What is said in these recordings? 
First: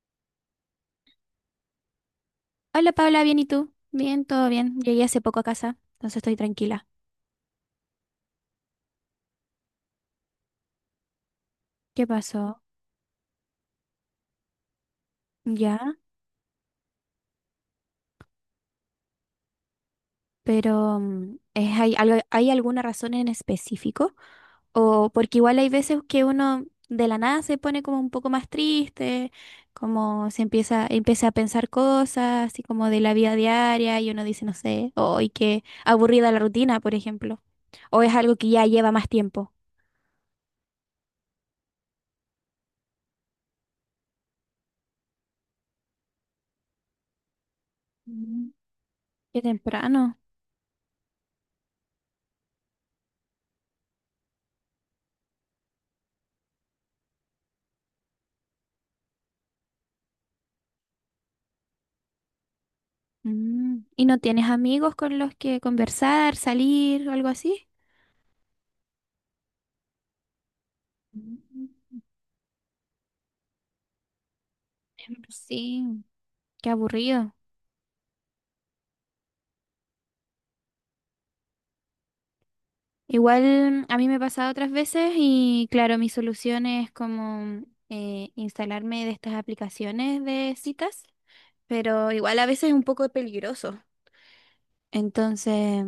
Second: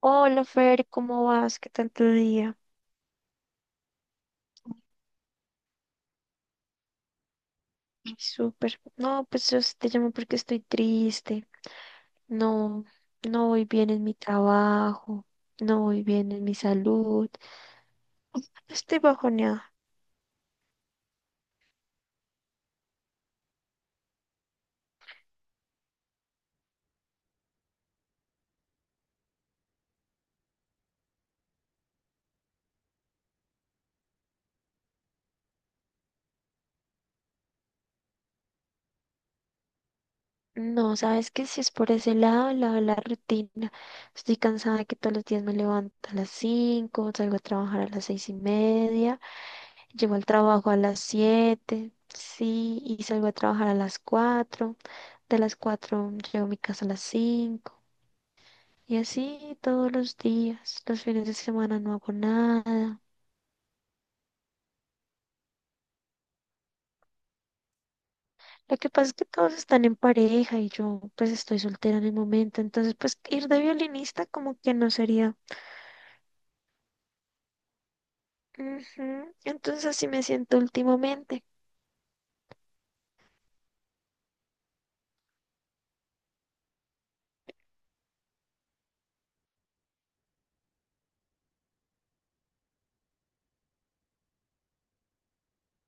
Hola Fer, ¿cómo vas? ¿Qué tal tu día? Hola Paula, ¿bien y tú? Bien, todo bien. Llegué hace poco a casa, entonces estoy tranquila. Ay, súper. No, pues yo sí te llamo porque estoy triste. ¿Qué pasó? No, no voy bien en mi trabajo, no Ya, voy bien en mi salud. Estoy bajoneada. pero ¿hay alguna razón en específico? O porque igual hay veces que uno de la nada se pone como un poco más triste, como se empieza a pensar cosas, así como de la vida diaria, y uno dice, no sé, hoy qué aburrida la rutina, por ejemplo. O es algo que ya lleva más tiempo. No, sabes que si es por ese lado, el lado de la rutina. Estoy cansada de que todos los días me levanto a las 5, salgo a trabajar a las seis y Mm, media, qué llego temprano. al trabajo a las 7, sí, y salgo a trabajar a las 4. De las 4 llego a mi casa a las 5. Y así todos los días, los fines de semana no hago nada. Mm. ¿Y no tienes amigos con los que conversar, salir o algo así? Lo que pasa es que todos están en pareja y yo pues estoy soltera Mm, en el momento, entonces pues ir de violinista como que no sería. sí, qué aburrido. Ujú. Entonces así me siento últimamente. Igual a mí me ha pasado otras veces y claro, mi solución es como instalarme de estas aplicaciones de citas, pero igual a veces es un poco peligroso. Entonces,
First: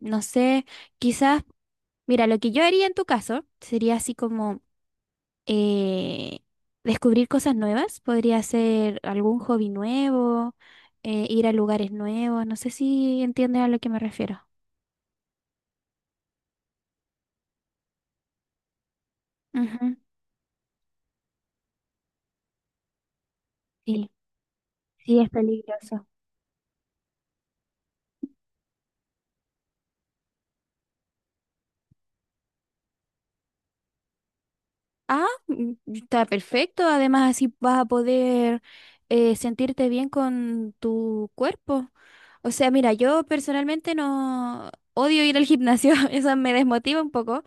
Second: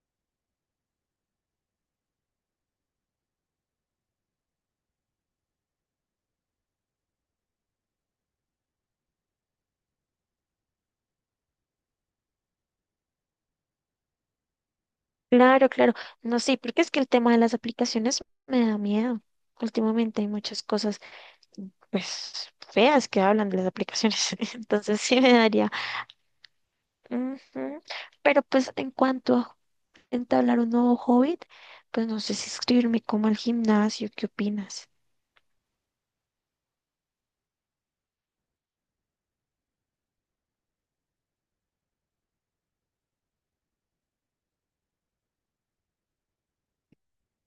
no sé, quizás, mira, lo que yo haría en tu caso sería así como eh, descubrir cosas nuevas, podría ser algún hobby nuevo, ir a lugares nuevos, no sé si entiendes a lo que me refiero. Claro, claro. No sé, porque es que el tema de las aplicaciones me da miedo. Ujú. Últimamente hay muchas cosas pues feas que hablan de las Sí, aplicaciones, entonces sí, sí es me daría. peligroso. Ujú. Pero pues en cuanto a entablar un nuevo hobby, pues no sé si inscribirme como al gimnasio, ¿qué opinas? Ah, está perfecto, además así vas a poder sentirte bien con tu cuerpo. O sea, mira, yo personalmente no odio ir al gimnasio, eso me desmotiva un poco.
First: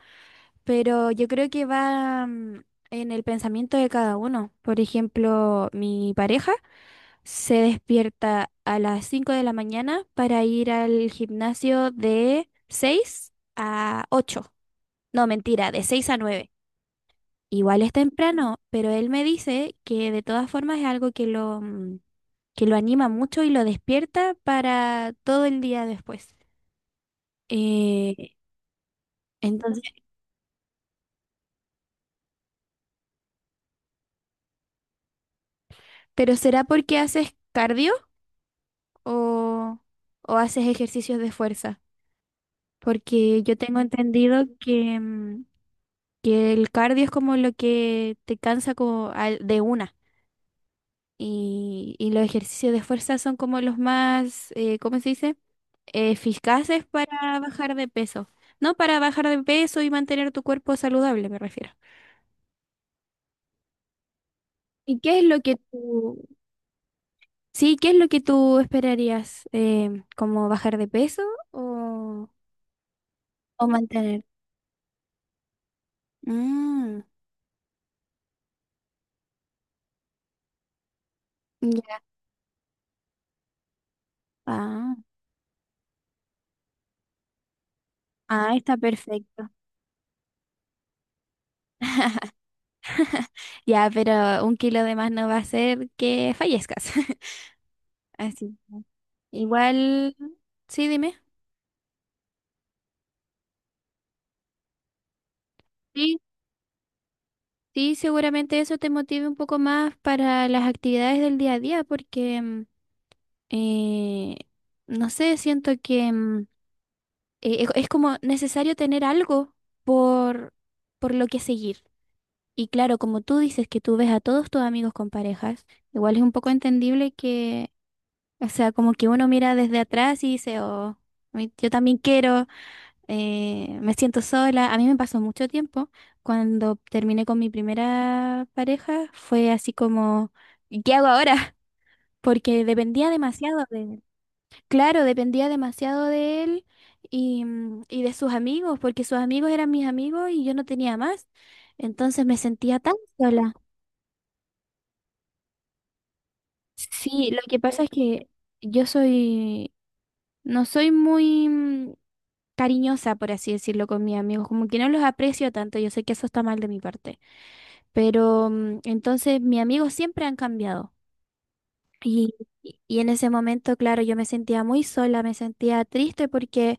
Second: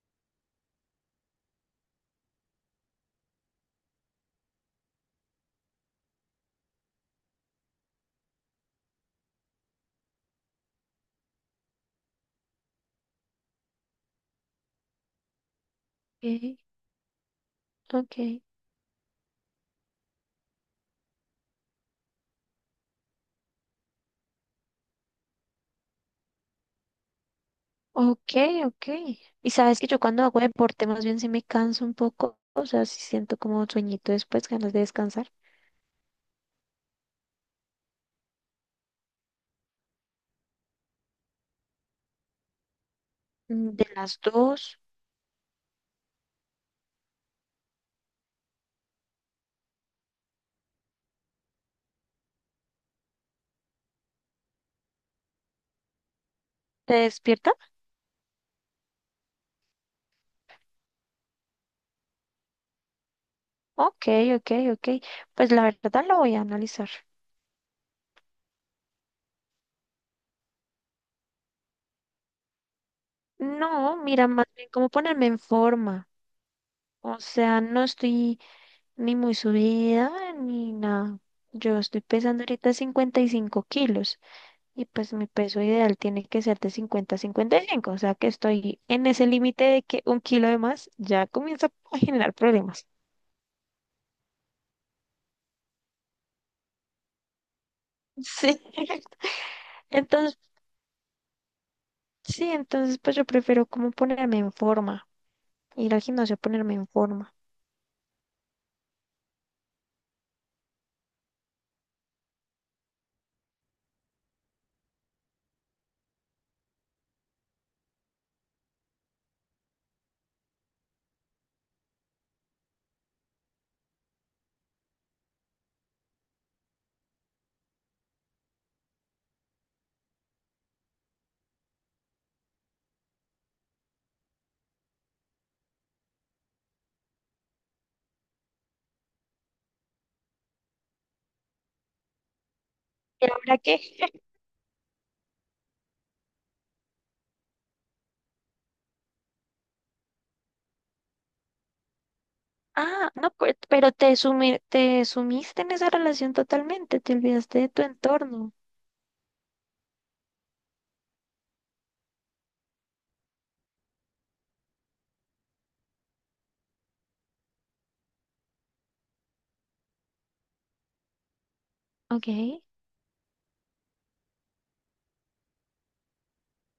Pero yo creo que va, en el pensamiento de cada uno. Por ejemplo, mi pareja se despierta a las 5 de la mañana para ir al gimnasio de 6 a ocho. No, mentira, de 6 a nueve. Okay, Igual es okay, temprano, pero él me dice que de todas formas es algo que lo anima mucho y lo despierta para todo el día después. Eh, okay, okay. Y sabes entonces, que yo cuando hago deporte más bien sí me canso un poco, o sea, sí siento como sueñito después, ganas de descansar. ¿pero será porque haces cardio? o, o, haces ejercicios de fuerza? Porque yo Mm, tengo de las entendido dos, que el cardio es como lo que te cansa como de una, y los ejercicios de fuerza son como los más, ¿cómo se dice? Eficaces ¿te para despierta? bajar de peso. No, para bajar de peso y mantener tu cuerpo saludable, me refiero. Okay, okay, ¿Y okay. qué es lo Pues que la verdad lo tú, voy a analizar. sí, ¿qué es lo que tú esperarías? ¿Como bajar de peso o, o No, mantener? mira, más bien cómo ponerme en forma. Mm, O sea, no estoy ni muy subida ni nada. Yo ya. estoy pesando ahorita 55 kilos. Y Ah, pues mi peso ideal tiene que ser de 50 a 55, o sea que ah, está estoy en ese perfecto. límite de que un kilo de más ya comienza a generar problemas. Ya, pero un kilo de más no va a hacer que fallezcas. Así Sí. que igual, Entonces, sí, dime. sí, entonces pues yo prefiero como ponerme en forma, ir al Sí, gimnasio a ponerme en forma. sí, seguramente eso te motive un poco más para las actividades del día a día, porque, eh, no sé, siento que, es como necesario tener algo por, por lo que seguir. Y claro, como tú dices que tú ves a todos tus amigos con parejas, igual es un poco entendible. O sea, como que uno mira desde atrás y dice, oh, yo también quiero, me siento sola. A mí me pasó mucho tiempo. Cuando terminé con mi primera pareja, fue así como, "¿Y qué hago ahora?" Porque dependía ¿Y ahora demasiado qué? de él. Claro, dependía demasiado de él y de sus amigos, porque sus amigos eran mis amigos y yo no tenía más. Entonces me sentía tan Ah, no, sola. pues, pero te sumiste en esa relación totalmente, te Sí, lo que olvidaste de pasa tu es que entorno. yo no soy muy... mm, cariñosa, por así decirlo, con mis amigos, como que no los aprecio tanto, yo sé que eso está mal de mi parte, pero, entonces mis amigos siempre han cambiado. Ok. Y, y en ese momento, claro, yo me sentía muy sola, me sentía triste porque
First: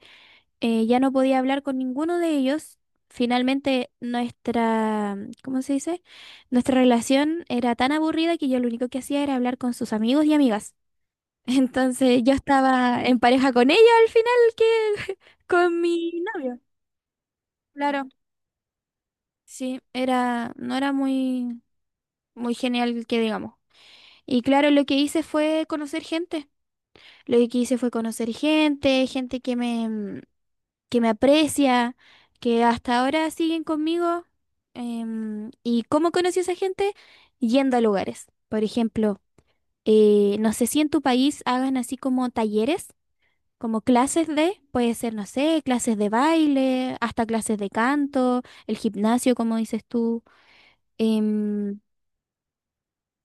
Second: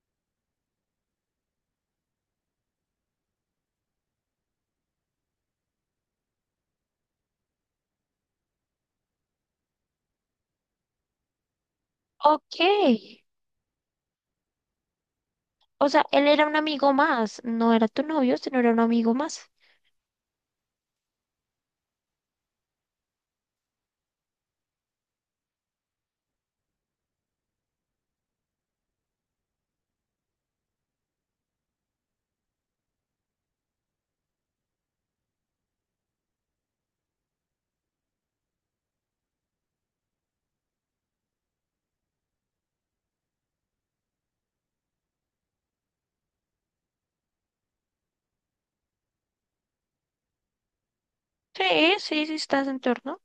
ya no podía hablar con ninguno de ellos. Finalmente ¿cómo se dice? Nuestra relación era tan aburrida que yo lo único que hacía era hablar con sus amigos y amigas. Entonces yo Ok. estaba en pareja con ella al final que con O sea, mi él era un novio. amigo más, no era Claro. tu novio, sino era un amigo más. Sí, no era muy, muy genial que digamos. Y claro, lo que hice fue conocer gente. Lo que hice fue conocer gente, gente que me aprecia, que hasta ahora siguen conmigo. ¿Y cómo conocí a esa gente? Yendo a lugares. Por ejemplo, no sé si en tu país hagan así como talleres, como clases de, puede ser, no sé, clases de baile, hasta clases de canto, el gimnasio, como dices tú. Em, Sí, sí, sí, estás en torno.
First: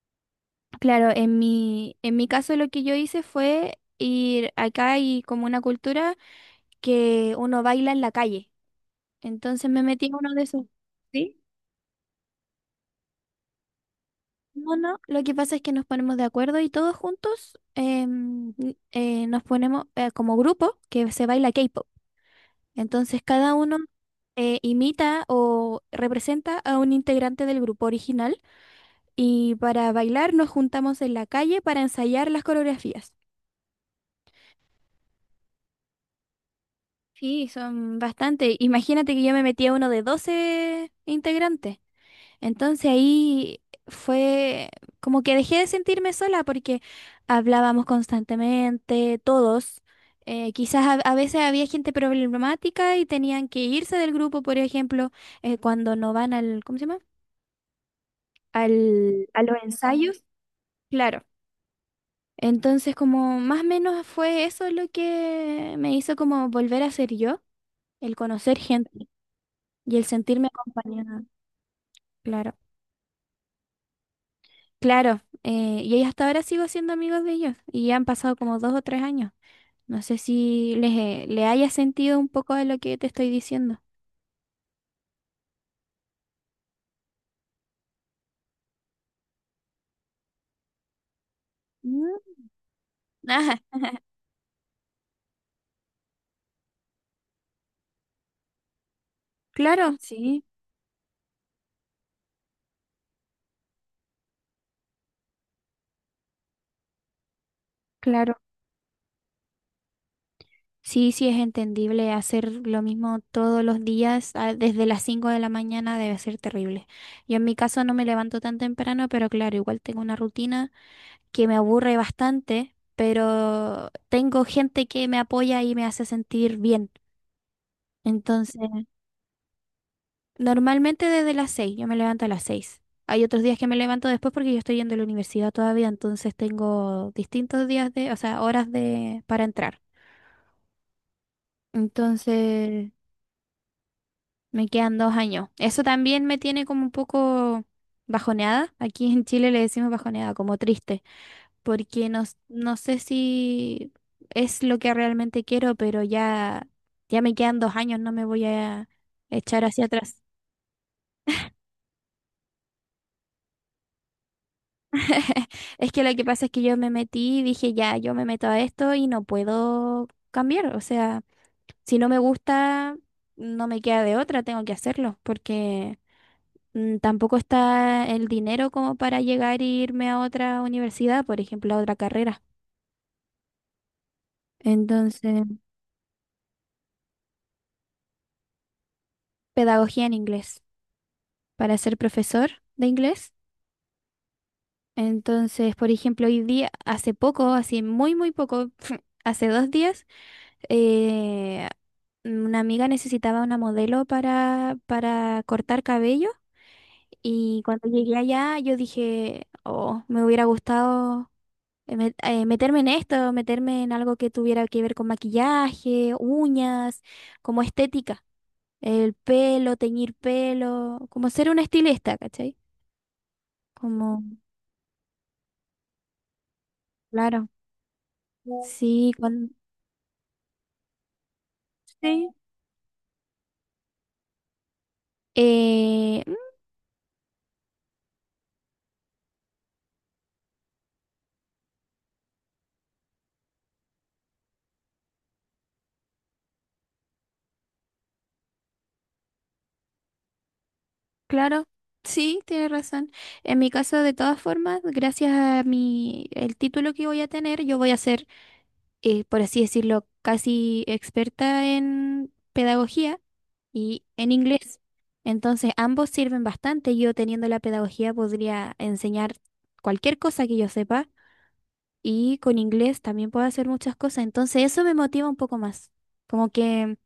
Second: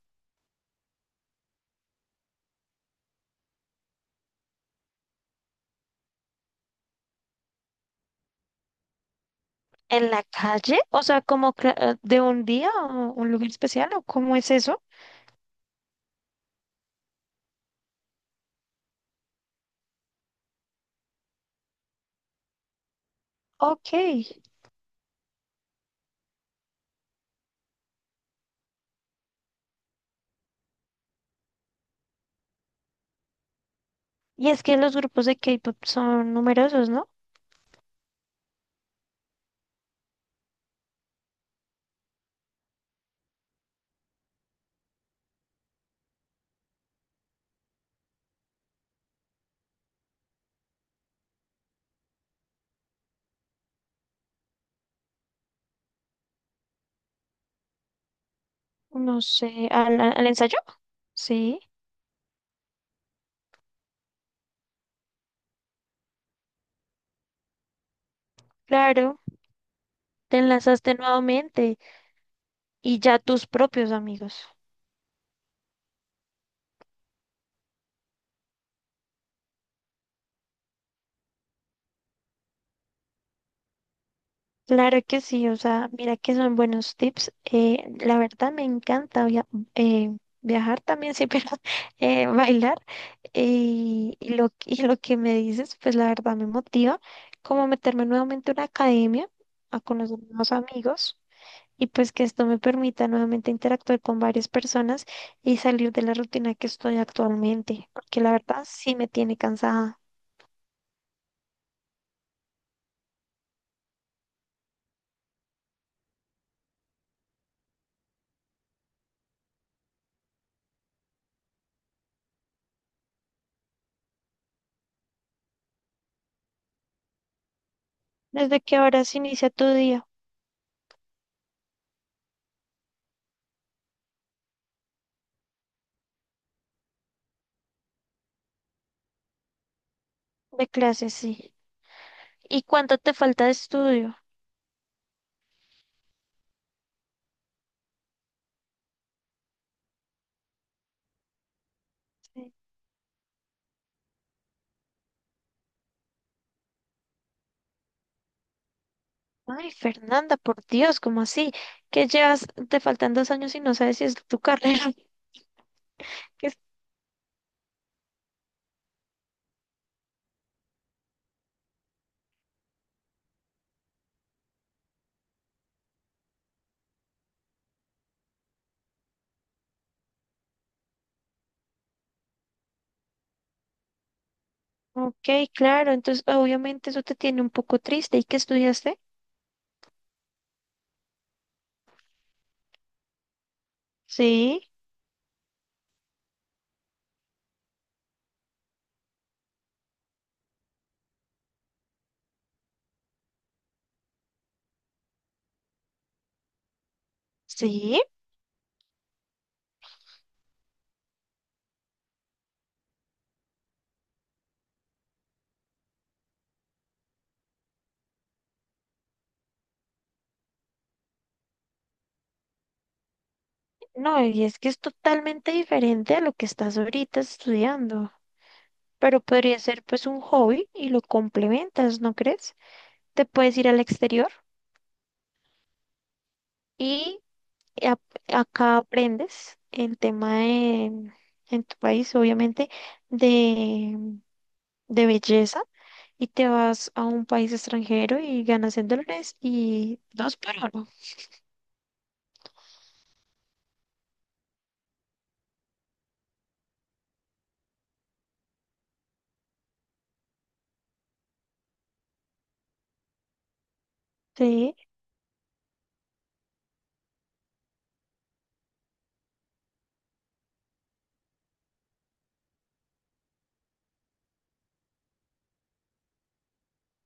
Claro, en mi caso lo que yo hice fue ir, acá hay como una cultura que uno baila en la calle. Entonces me metí ¿En en la uno de esos. calle? O sea, ¿Sí? como de un día o un lugar especial, o cómo es No, eso? no, lo que pasa es que nos ponemos de acuerdo y todos juntos, nos ponemos, como grupo que se baila K-pop. Entonces cada uno Ok. Imita o representa a un integrante del grupo original y para bailar nos juntamos en la calle para ensayar las coreografías. Y es que los grupos de K-pop son numerosos, ¿no? Sí, son bastante. Imagínate que yo me metí a uno de 12 integrantes. Entonces ahí fue como que dejé de sentirme sola porque hablábamos constantemente, todos. Quizás a veces había gente problemática y tenían que irse del grupo, por ejemplo, cuando no van al, ¿cómo se llama? No A los sé, ¿al, ensayos. al ensayo? Claro. Sí, Entonces, como más o menos, fue eso lo que me hizo como volver a ser yo, el conocer gente. claro. Y el Te sentirme enlazaste acompañada, nuevamente claro. y ya tus propios amigos. Claro, y ahí hasta ahora sigo siendo amigos de ellos y ya han pasado como dos o tres años. No sé si le haya sentido un poco de lo que te estoy diciendo. Claro que sí, o sea, mira que son buenos tips. La verdad me encanta viajar también, sí, pero Mm, bailar. ajá. Y lo, que me dices, pues la verdad me motiva como meterme nuevamente a una academia, a Claro. conocer Sí, nuevos amigos y pues que esto me permita nuevamente interactuar con varias personas y salir de la rutina que estoy actualmente, porque la claro. verdad sí me tiene cansada. Sí, sí es entendible hacer lo mismo todos los días, desde las 5 de la mañana debe ser terrible. Yo en mi caso no me levanto tan temprano, pero claro, igual tengo una rutina que me aburre bastante, pero tengo gente que me apoya y me hace sentir bien. Entonces, ¿Desde qué horas inicia tu día normalmente desde las 6, yo me levanto a las 6. Hay otros días que me levanto después porque yo estoy yendo a la universidad todavía, entonces tengo distintos días de, o sea, horas de para entrar. de clases? Sí. ¿Y Entonces, cuánto te falta de estudio? me quedan dos años. Eso también me tiene como un poco bajoneada. Aquí en Chile le decimos bajoneada, como triste. Porque Sí. no sé si es lo que realmente quiero, pero ya, me quedan dos años, no me voy a echar Ay, hacia atrás. Fernanda, por Dios, ¿cómo así? ¿Qué llevas, te faltan 2 años y no sabes si es tu carrera? Es que lo que pasa ¿Qué es es-? que yo me metí y dije, ya, yo me meto a esto y no puedo cambiar. O sea, si no me gusta, no me queda de otra, tengo que hacerlo, porque, tampoco está el dinero como para llegar e irme a otra universidad, por ejemplo, a otra carrera. Entonces, Ok, claro, entonces obviamente eso te tiene un poco triste. ¿Y qué estudiaste? pedagogía en inglés, para ser profesor de inglés. Sí, Entonces, por ejemplo, hoy día, hace poco, así muy, muy poco, hace dos días, eh, una amiga necesitaba una modelo para cortar cabello, y cuando sí, llegué allá yo dije, oh, me hubiera gustado meterme en esto, meterme en algo que tuviera que ver con maquillaje, uñas, como estética, el pelo, teñir pelo, como ser una estilista, ¿cachai? Como, no, y es que es totalmente diferente a lo que estás ahorita claro, estudiando. sí. Pero podría ser pues un hobby y lo complementas, ¿no Sí, crees? Te puedes ir al exterior eh, mm, y y ap- acá aprendes el tema de- en tu país, obviamente, de, belleza y te vas a un país extranjero y ganas en dólares y dos por uno. claro, sí, tienes razón. En mi caso, de todas formas, gracias a mi, el título que voy a tener, yo voy a ser, por así decirlo, casi experta en pedagogía y en Sí, inglés. Entonces, ambos sirven bastante. Yo teniendo la pedagogía podría enseñar cualquier cosa que yo sepa, y con inglés también puedo hacer muchas cosas. Entonces, eso me motiva un poco más. Como que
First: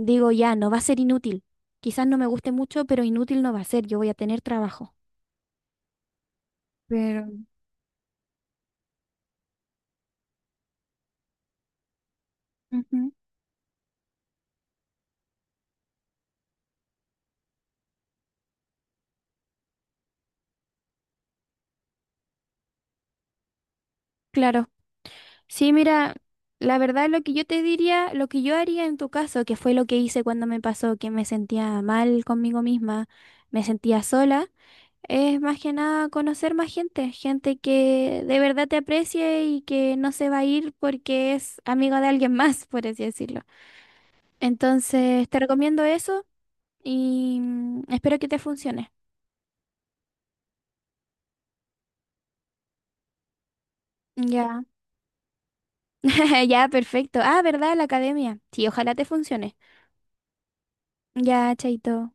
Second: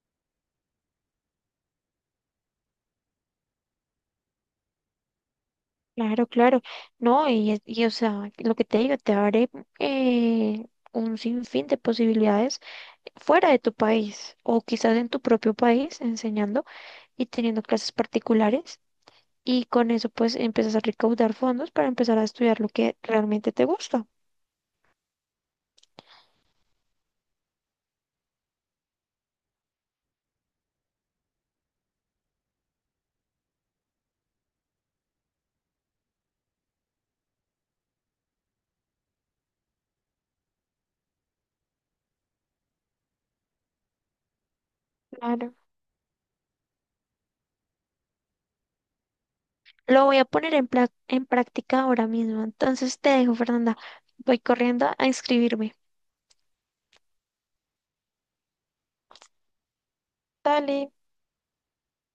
Digo, ya, no va a ser inútil. Quizás no me guste mucho, pero inútil no va a ser. Yo voy a tener trabajo. claro, claro. Pero, No, y, y, o sea, lo que te digo, te abre eh, un sinfín de posibilidades ujú. fuera de tu país o quizás en tu propio país enseñando y teniendo clases particulares. Y con eso pues empiezas a recaudar fondos para empezar a estudiar lo que realmente te gusta. Claro. Sí, mira, la verdad lo que yo te diría, lo que yo haría en tu caso, que fue lo que hice cuando me pasó, que me sentía mal conmigo misma, me sentía sola, es más que nada conocer más gente, gente que de verdad te aprecie y que no se va a ir porque es amigo de alguien más, por así decirlo. Entonces, te Claro. recomiendo eso y, espero que te funcione. Lo voy a poner en práctica ahora mismo. Entonces te dejo, Fernanda. Voy Ya, corriendo a inscribirme. ya, perfecto. Ah, ¿verdad? La academia. Sí, ojalá te funcione. Dale. Ya, chaito.